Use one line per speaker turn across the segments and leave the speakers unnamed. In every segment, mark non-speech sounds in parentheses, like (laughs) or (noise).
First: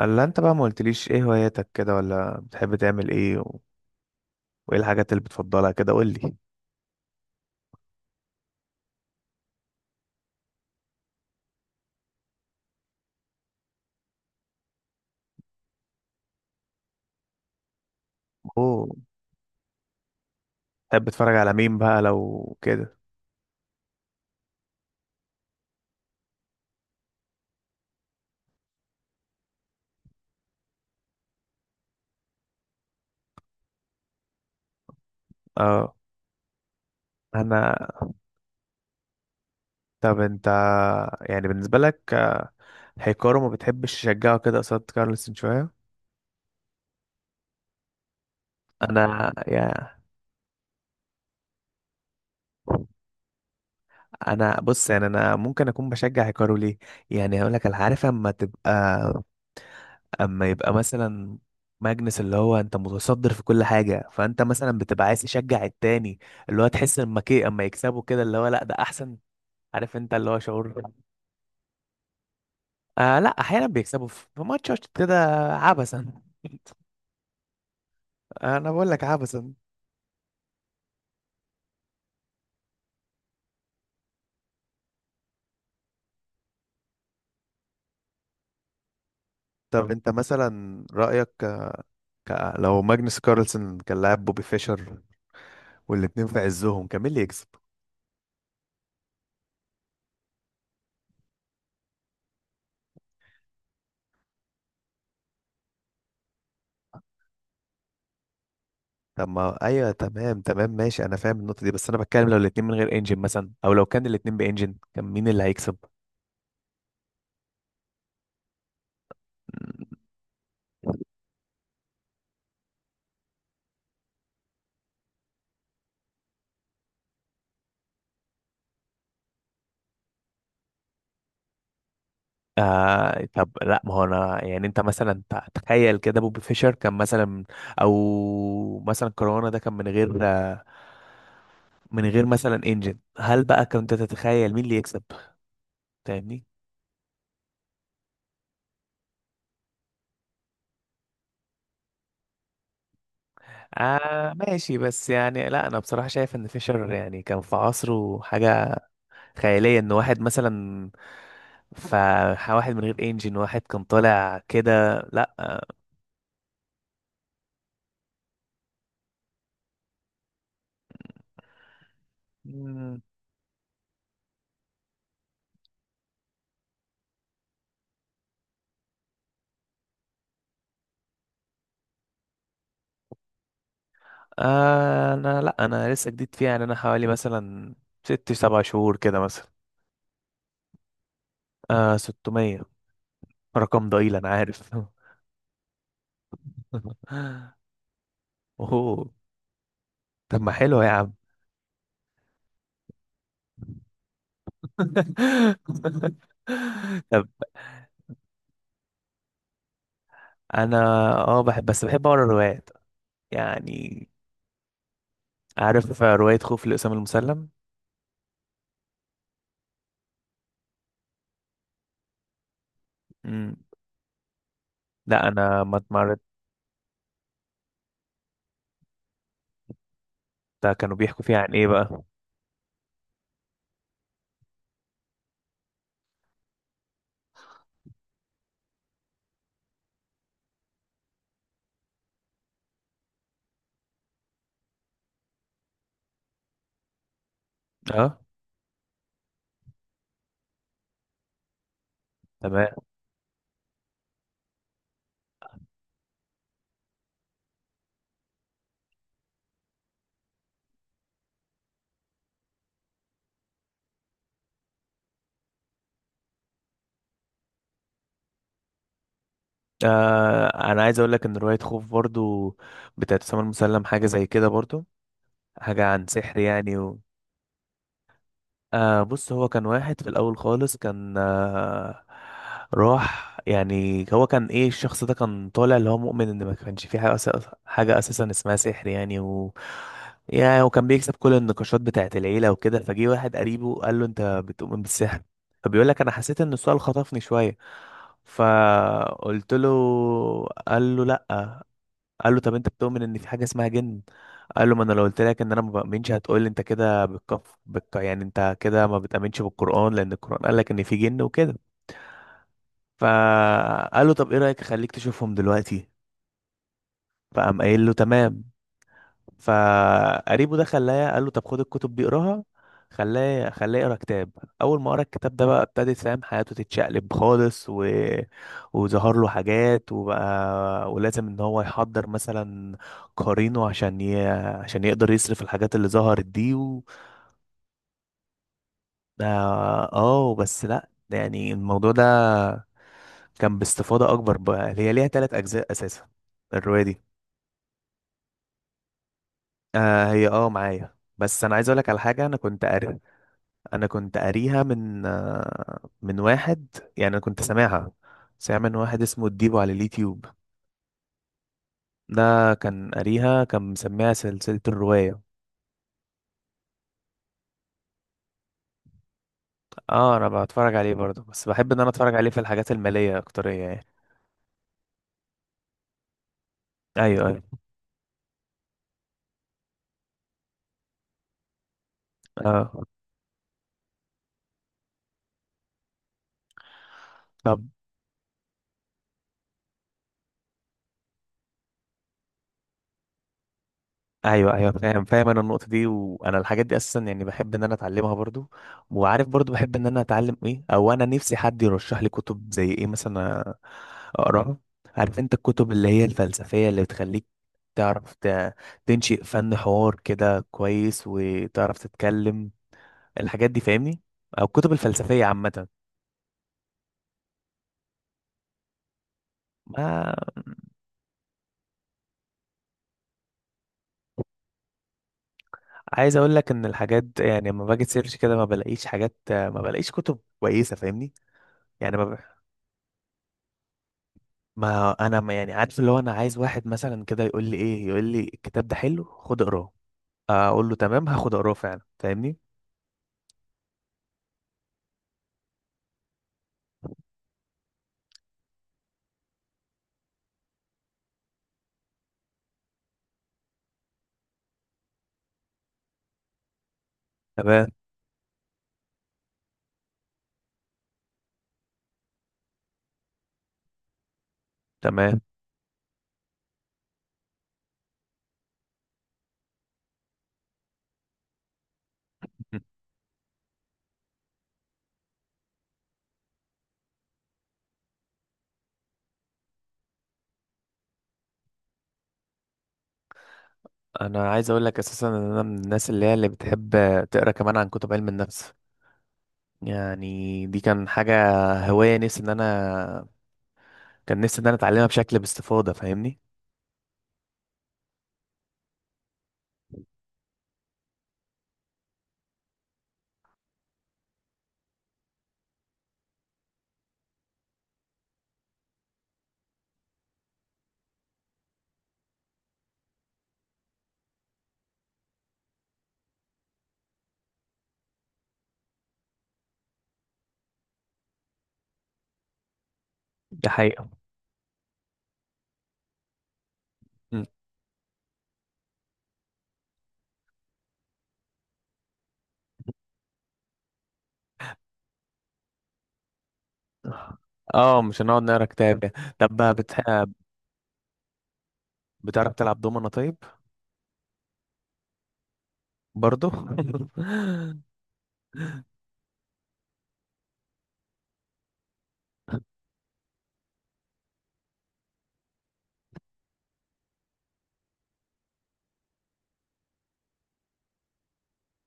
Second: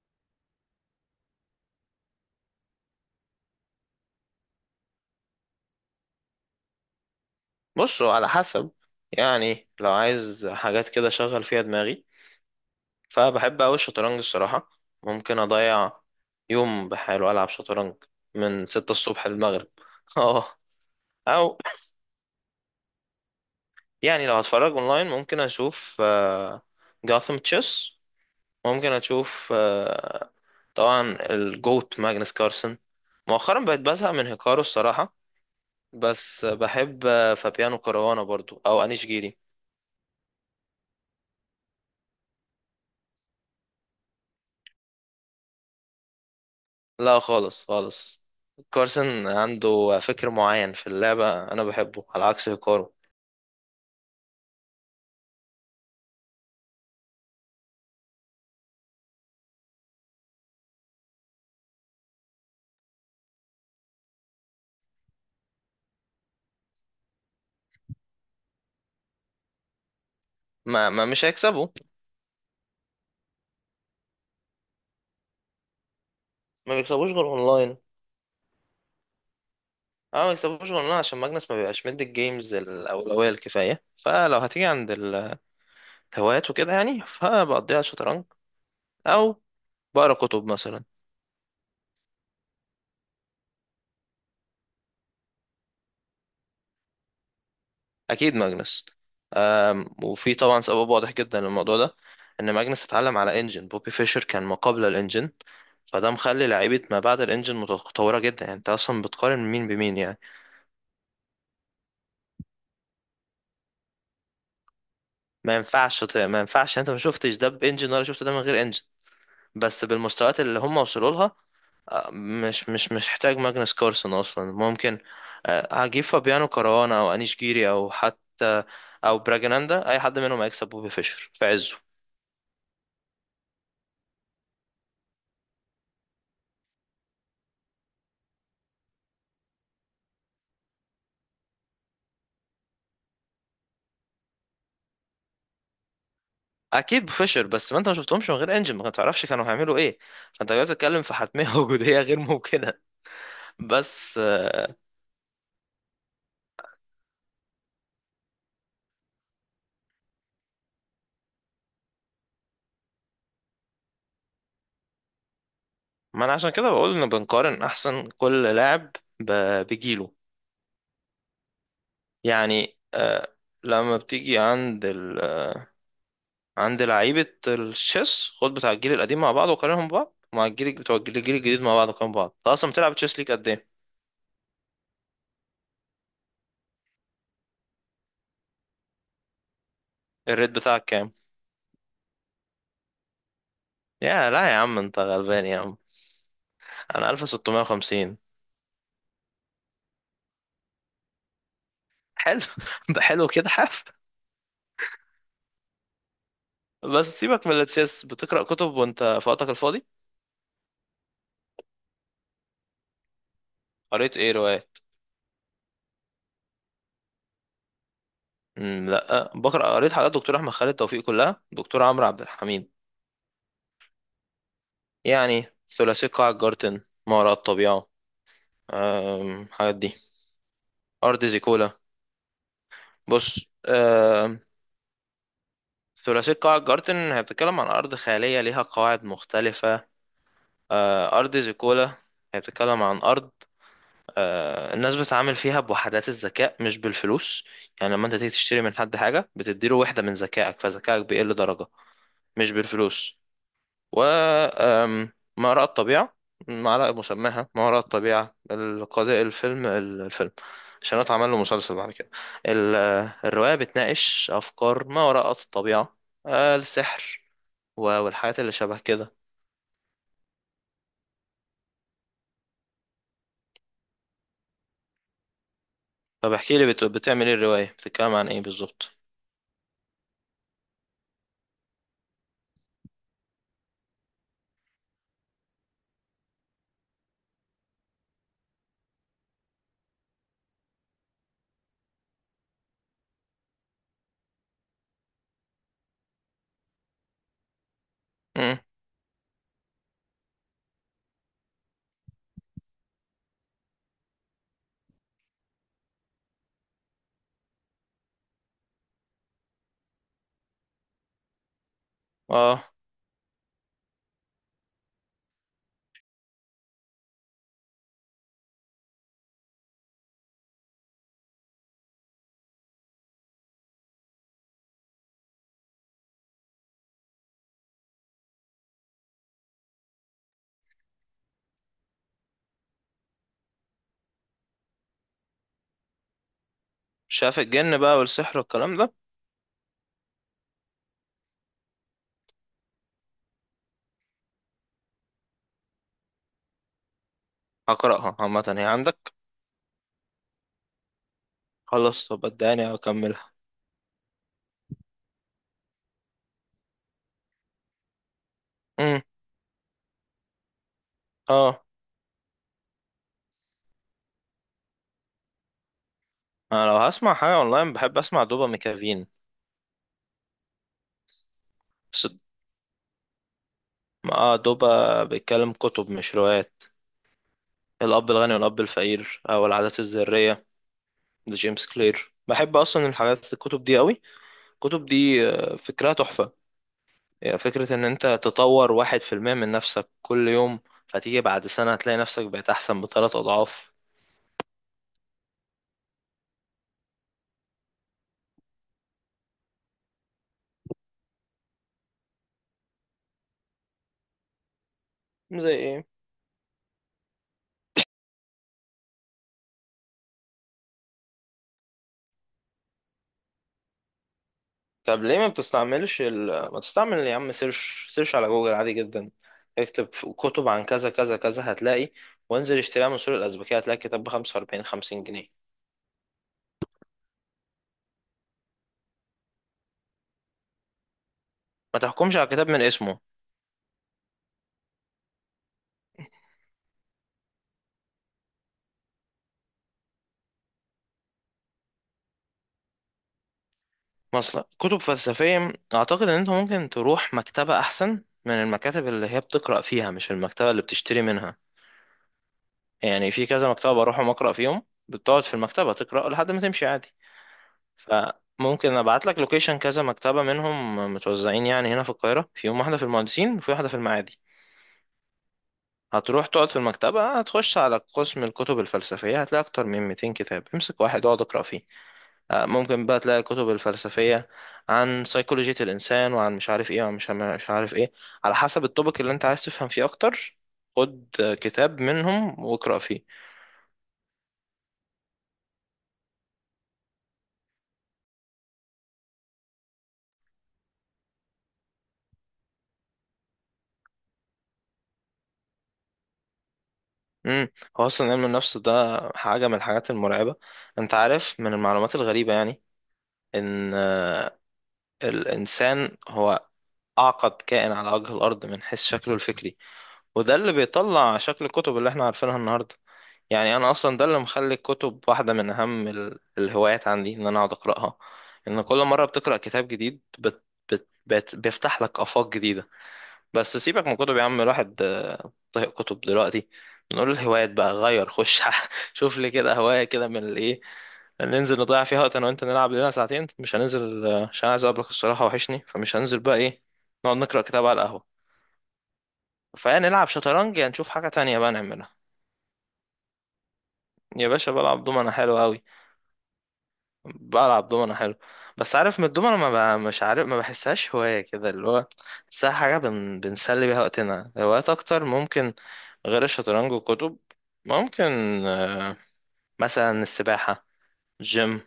الا انت بقى ما قلتليش ايه هواياتك كده ولا بتحب تعمل ايه وايه الحاجات اللي بتفضلها كده قول لي.
بصوا، على حسب. يعني لو عايز حاجات كده شغل فيها دماغي، فبحب أوي الشطرنج الصراحة. ممكن أضيع يوم بحاله ألعب شطرنج من
اوه.
ستة الصبح للمغرب. (laughs) اه.
بتحب تتفرج على
أو
مين بقى لو كده؟
يعني لو هتفرج أونلاين ممكن أشوف جاثم تشيس. ممكن أشوف، طبعا الجوت ماجنس كارسن. مؤخرا بقيت بزهق من هيكارو الصراحة.
اه.
بس بحب،
انا
فابيانو كاروانا برضو أو أنيش جيري.
طب انت يعني بالنسبه لك هيكارو ما بتحبش تشجعه كده قصاد كارلسن شويه؟
لا خالص خالص. كارسن
انا يا
عنده فكر معين في اللعبة، أنا بحبه على عكس هيكارو.
انا بص، يعني انا ممكن اكون بشجع هيكارو ليه. يعني هقول لك، انا عارف اما يبقى مثلا ماجنس اللي هو انت متصدر في كل حاجه، فانت مثلا بتبقى عايز تشجع التاني اللي هو تحس اما يكسبوا كده اللي هو لا ده احسن. عارف انت اللي هو شعور.
ما مش هيكسبه.
آه لا، احيانا بيكسبوا في ماتشات كده عبثا.
ما بيكسبوش غير أونلاين.
(laughs) انا بقول لك عبثا.
أه، ما بيكسبوش غير أونلاين، عشان ماجنس ما بيبقاش مدي الجيمز الأولوية الكفاية. فلو هتيجي عند الهوايات وكده، يعني فبقضيها شطرنج، أو
طب انت
بقرا كتب
مثلا
مثلا.
رأيك لو ماجنس كارلسن كان لاعب بوبي فيشر والاتنين في عزهم، كان مين اللي يكسب؟
اكيد ماجنس. وفي طبعا سبب واضح جدا للموضوع ده، ان ماجنس اتعلم على انجن، بوبي فيشر كان ما قبل الانجن، فده مخلي لعيبه ما بعد الانجن متطوره جدا. يعني انت اصلا
طب
بتقارن
ما
مين
ايوه
بمين يعني.
تمام تمام ماشي، انا فاهم النقطة دي، بس انا بتكلم لو الاتنين من غير انجن مثلا، او لو كان الاتنين بانجن كان مين اللي هيكسب؟
ما ينفعش. يعني انت ما شفتش ده بانجن ولا شفت ده من غير انجن، بس بالمستويات اللي هم وصلوا لها. أه، مش محتاج ماجنس كارسون اصلا. ممكن، أه، هجيب فابيانو كاروانا او انيش جيري او حتى او براجناندا، اي حد منهم هيكسب بوبي فيشر في عزه.
آه طب لا، ما هو انا يعني انت مثلا تخيل كده، بوبي فيشر كان مثلا، او مثلا كورونا ده كان من غير مثلا انجن، هل بقى كنت تتخيل مين اللي يكسب؟ فاهمني.
اكيد بفشر. بس ما انت ما شفتهمش من غير انجن، ما تعرفش كانوا هيعملوا ايه. فانت جاي بتتكلم في حتميه (laughs) وجوديه غير ممكنه. بس،
آه ماشي، بس يعني لا انا بصراحة شايف ان فيشر يعني كان في عصره حاجة خيالية، ان واحد مثلا، فواحد من غير انجن واحد كان طالع كده.
ما انا عشان كده بقول ان بنقارن احسن كل لاعب بجيله. يعني،
لا.
لما بتيجي عند عند لعيبه الشيس، خد بتاع الجيل القديم مع بعض وقارنهم ببعض، مع الجيل بتوع الجيل الجديد مع بعض وقارنهم ببعض. انت اصلا بتلعب تشيس ليك قد ايه؟
انا لا، انا لسه جديد فيها يعني. انا حوالي مثلا ست سبع شهور كده مثلا.
الريت بتاعك كام؟
600. رقم ضئيل انا
يا لا يا
عارف.
عم، انت
(laughs)
غلبان يا عم. انا 1650.
اوه. طب ما حلو يا عم.
حلو. (laughs) ده حلو كده حاف.
(laughs)
بس
طب.
سيبك من التشيس، بتقرأ كتب وانت في وقتك الفاضي؟
انا اه بحب، بس بحب اقرا روايات يعني.
قريت ايه روايات؟
عارف رواية خوف لأسامة المسلم.
لا بقرأ، قريت حاجات دكتور احمد خالد توفيق كلها، دكتور عمرو عبد الحميد.
مم. لا
يعني
انا ما
ثلاثي
اتمرت.
قاع الجارتن، ما وراء الطبيعة، الحاجات دي.
كانوا بيحكوا
أرض
فيها عن ايه
زيكولا.
بقى؟
بص، أم، ثلاثي قاع الجارتن هي بتتكلم عن أرض خيالية ليها قواعد مختلفة. أرض زيكولا هي بتتكلم عن أرض، الناس بتتعامل فيها بوحدات الذكاء مش بالفلوس. يعني لما انت
اه.
تيجي تشتري من حد حاجة، بتديله وحدة من ذكائك، فذكائك بيقل درجة، مش
تمام.
بالفلوس. و ما وراء الطبيعة، معلقة مسماها ما وراء الطبيعة القضاء الفيلم الفيلم، عشان اتعمل له مسلسل بعد كده. ال- الرواية بتناقش أفكار ما وراء الطبيعة، السحر والحاجات اللي شبه كده.
آه، انا عايز اقول لك ان رواية خوف برضو بتاعت أسامة المسلم حاجة زي كده برضو. حاجة عن
طب
سحر
احكي لي
يعني
بتعمل ايه؟ الرواية بتتكلم عن ايه بالظبط؟
آه، بص، هو كان واحد في الأول خالص كان راح، يعني هو كان إيه؟ الشخص ده كان طالع اللي هو مؤمن إن ما كانش في حاجة، حاجة أساسا اسمها سحر يعني. و يعني وكان بيكسب كل النقاشات بتاعة العيلة وكده، فجه واحد قريبه قال له أنت بتؤمن بالسحر؟ فبيقول لك أنا حسيت إن السؤال خطفني شوية،
مم.
فقلت له. قال له لأ. قال له طب انت بتؤمن ان في حاجه اسمها جن؟ قال له ما انا لو قلت لك ان انا ما بامنش هتقول لي انت كده يعني انت كده ما بتامنش بالقران، لان القران قال لك ان في جن وكده.
اه،
فقال له طب ايه رايك اخليك تشوفهم دلوقتي؟ فقام قايل له تمام. فقريبه ده خلاه، قال له طب خد الكتب دي اقراها. خلاه خلاه يقرا كتاب. اول ما قرا الكتاب ده بقى ابتدت فاهم حياته تتشقلب خالص، وظهر له حاجات، وبقى ولازم ان هو يحضر مثلا قرينه عشان عشان يقدر يصرف الحاجات اللي ظهرت دي
شاف الجن بقى والسحر والكلام ده.
اه. بس لا، يعني الموضوع ده كان باستفاضة اكبر بقى. هي ليها ثلاث اجزاء اساسا الرواية دي.
هقرأها عامة، هي عندك؟
آه هي اه معايا، بس انا عايز اقولك على
خلاص طب
حاجة. انا كنت
اداني
قاري.
هكملها.
انا كنت قاريها من من واحد يعني، انا كنت سامعها. سامع من واحد
امم،
اسمه الديبو على اليوتيوب.
اه.
ده كان قاريها، كان مسميها سلسلة الرواية.
انا لو هسمع حاجة اونلاين بحب اسمع دوبا ميكافين.
اه انا بتفرج عليه برضه، بس بحب ان انا
بس
اتفرج عليه في الحاجات المالية اكترية يعني.
اه، دوبا بيتكلم كتب مش روايات.
ايوه ايوه.
الأب الغني والأب الفقير، أو العادات الذرية لجيمس كلير. بحب
اه.
أصلا الحاجات الكتب دي قوي. الكتب دي، فكرها تحفة. يعني
طب
فكرة إن أنت تطور واحد في المية من نفسك كل يوم، فتيجي بعد سنة هتلاقي نفسك بقيت أحسن بثلاث أضعاف.
ايوه ايوه، فاهم فاهم، انا النقطة دي، وانا الحاجات دي اساسا يعني بحب ان انا اتعلمها برضه. وعارف برضه بحب ان انا اتعلم ايه، او انا نفسي حد يرشح لي كتب زي ايه مثلا اقراها. عارف انت
زي
الكتب
ايه؟
اللي هي الفلسفية اللي بتخليك تعرف تنشئ فن حوار كده كويس، وتعرف تتكلم الحاجات دي، فاهمني؟ او الكتب
طب ليه
الفلسفية
ما
عامة.
بتستعملش ما تستعمل يا عم سيرش؟ سيرش على جوجل عادي جدا. اكتب
ما
كتب عن كذا كذا كذا، هتلاقي. وانزل اشتريها من سوق الأزبكية، هتلاقي كتاب ب 45 50 جنيه.
عايز اقول لك ان الحاجات يعني لما باجي سيرش كده ما بلاقيش حاجات، ما بلاقيش كتب كويسة، فاهمني؟
ما
يعني
تحكمش على كتاب من اسمه.
ما انا ما يعني عارف اللي هو انا عايز واحد مثلا كده يقول لي ايه، يقول لي الكتاب ده حلو خد اقراه، اقول له تمام هاخد اقراه فعلا، فاهمني؟
مثلا كتب فلسفية، أعتقد إن أنت ممكن تروح مكتبة أحسن من المكاتب اللي هي بتقرأ فيها، مش المكتبة اللي بتشتري منها. يعني في كذا مكتبة بروحهم أقرأ فيهم. بتقعد في المكتبة تقرأ لحد ما تمشي عادي.
تمام.
فممكن ابعت لك لوكيشن كذا مكتبة منهم، متوزعين يعني هنا في القاهرة، فيهم واحدة في المهندسين وفي واحدة في المعادي.
تمام.
هتروح تقعد في المكتبة، هتخش على قسم الكتب الفلسفية، هتلاقي أكتر من 200 كتاب. امسك واحد اقعد اقرأ فيه. ممكن بقى تلاقي كتب الفلسفية عن سيكولوجية الإنسان، وعن مش عارف ايه، وعن مش عارف ايه، على حسب التوبيك اللي انت عايز تفهم فيه أكتر. خد، كتاب منهم واقرأ فيه.
انا عايز اقول لك اساسا ان انا من الناس اللي هي اللي بتحب تقرا كمان عن كتب علم النفس. يعني دي كان حاجه، هوايه نفسي ان انا كان نفسي ان انا اتعلمها بشكل باستفاضه، فاهمني؟
امم، هو أصلا علم النفس ده حاجة من الحاجات المرعبة. انت عارف من المعلومات الغريبة، يعني إن، الإنسان هو أعقد كائن على وجه الأرض من حيث شكله الفكري. وده اللي بيطلع شكل الكتب اللي احنا عارفينها النهاردة. يعني أنا أصلا ده اللي مخلي الكتب واحدة من أهم الهوايات عندي، إن أنا أقعد أقرأها. إن كل مرة بتقرأ كتاب جديد، بت بت بت بيفتح لك آفاق جديدة.
دي
بس سيبك
حقيقه.
من كتب يا عم، الواحد، طهق كتب دلوقتي. نقول
م.
الهوايات بقى غير خش. (laughs) شوف لي كده هواية كده من الايه، ننزل نضيع فيها وقت انا وانت، نلعب لنا ساعتين. مش هننزل، عشان عايز اقابلك الصراحة، وحشني، فمش هننزل بقى ايه، نقعد نقرأ كتاب
اه
على
مش
القهوة.
هنقعد نقرا كتاب يعني. طب بقى
فنلعب شطرنج، يا نشوف حاجة تانية بقى نعملها.
بتعرف تلعب دومنة طيب؟
يا باشا بلعب دومنة حلو قوي.
برضو.
بلعب دومنة حلو. بس عارف من الدومنة ما ب... مش عارف ما بحسهاش هواية كده اللي هو، بحسها حاجة بنسلي بيها وقتنا. هوايات أكتر ممكن غير الشطرنج والكتب، ممكن، آه، مثلا السباحة، جيم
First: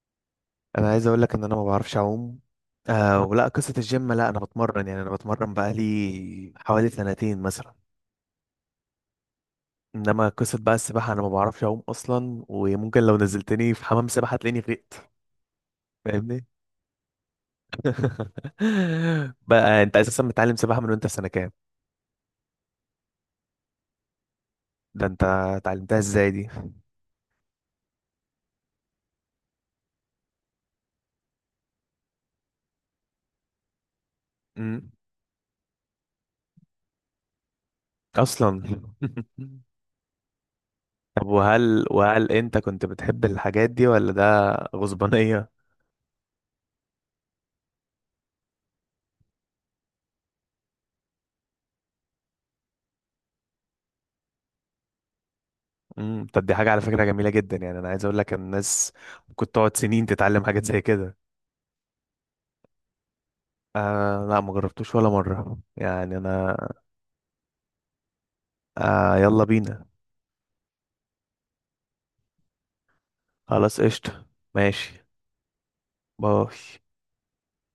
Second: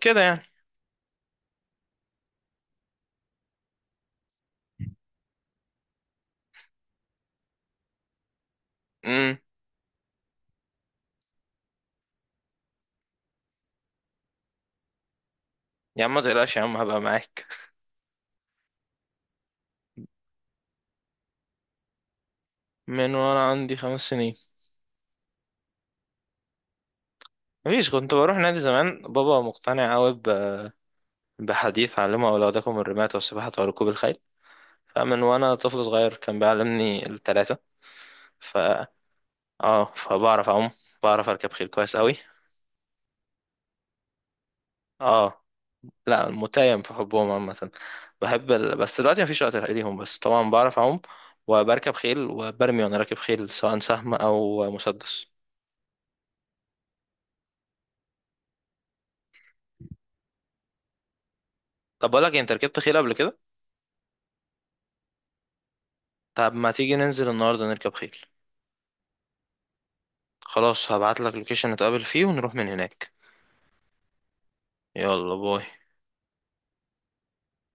كده يعني.
(laughs) انا عايز اقول لك ان انا ما بعرفش اعوم. آه ولا قصه الجيم، لا انا بتمرن يعني، انا بتمرن بقالي حوالي سنتين مثلا.
امم،
انما قصة بقى السباحة انا ما بعرفش اعوم اصلا، وممكن لو نزلتني في حمام سباحة تلاقيني غرقت.
يا عم ما
فاهمني.
تقلقش يا عم، هبقى معاك.
(laughs) بقى انت اساسا متعلم سباحة من وانت في سنة كام؟
من وانا عندي خمس سنين.
ده انت اتعلمتها ازاي دي؟
مفيش، كنت بروح نادي زمان. بابا مقتنع قوي بحديث علمه أولادكم الرماية والسباحة وركوب الخيل.
امم.
فمن وانا طفل صغير كان بيعلمني التلاتة. ف
اصلا. (laughs)
اه، فبعرف اعوم،
طب،
بعرف اركب خيل كويس قوي.
وهل انت كنت بتحب الحاجات دي ولا ده
اه
غصبانية؟
لا، متيم في حبهم عامه. بحب بس دلوقتي مفيش وقت ليهم، بس طبعا بعرف اعوم، وبركب خيل، وبرمي وانا راكب خيل، سواء سهم او مسدس.
امم. طب دي حاجة على فكرة جميلة جدا، يعني انا عايز اقول لك ان الناس ممكن تقعد سنين تتعلم حاجات زي كده.
طب بقول لك إيه، انت ركبت خيل قبل كده؟
آه لا، ما جربتوش ولا مرة يعني
طب
انا.
ما تيجي ننزل النهارده نركب خيل.
آه يلا بينا.
خلاص هبعت لك لوكيشن نتقابل فيه ونروح من هناك.
خلاص قشطة. ماشي.
يلا باي.
باي.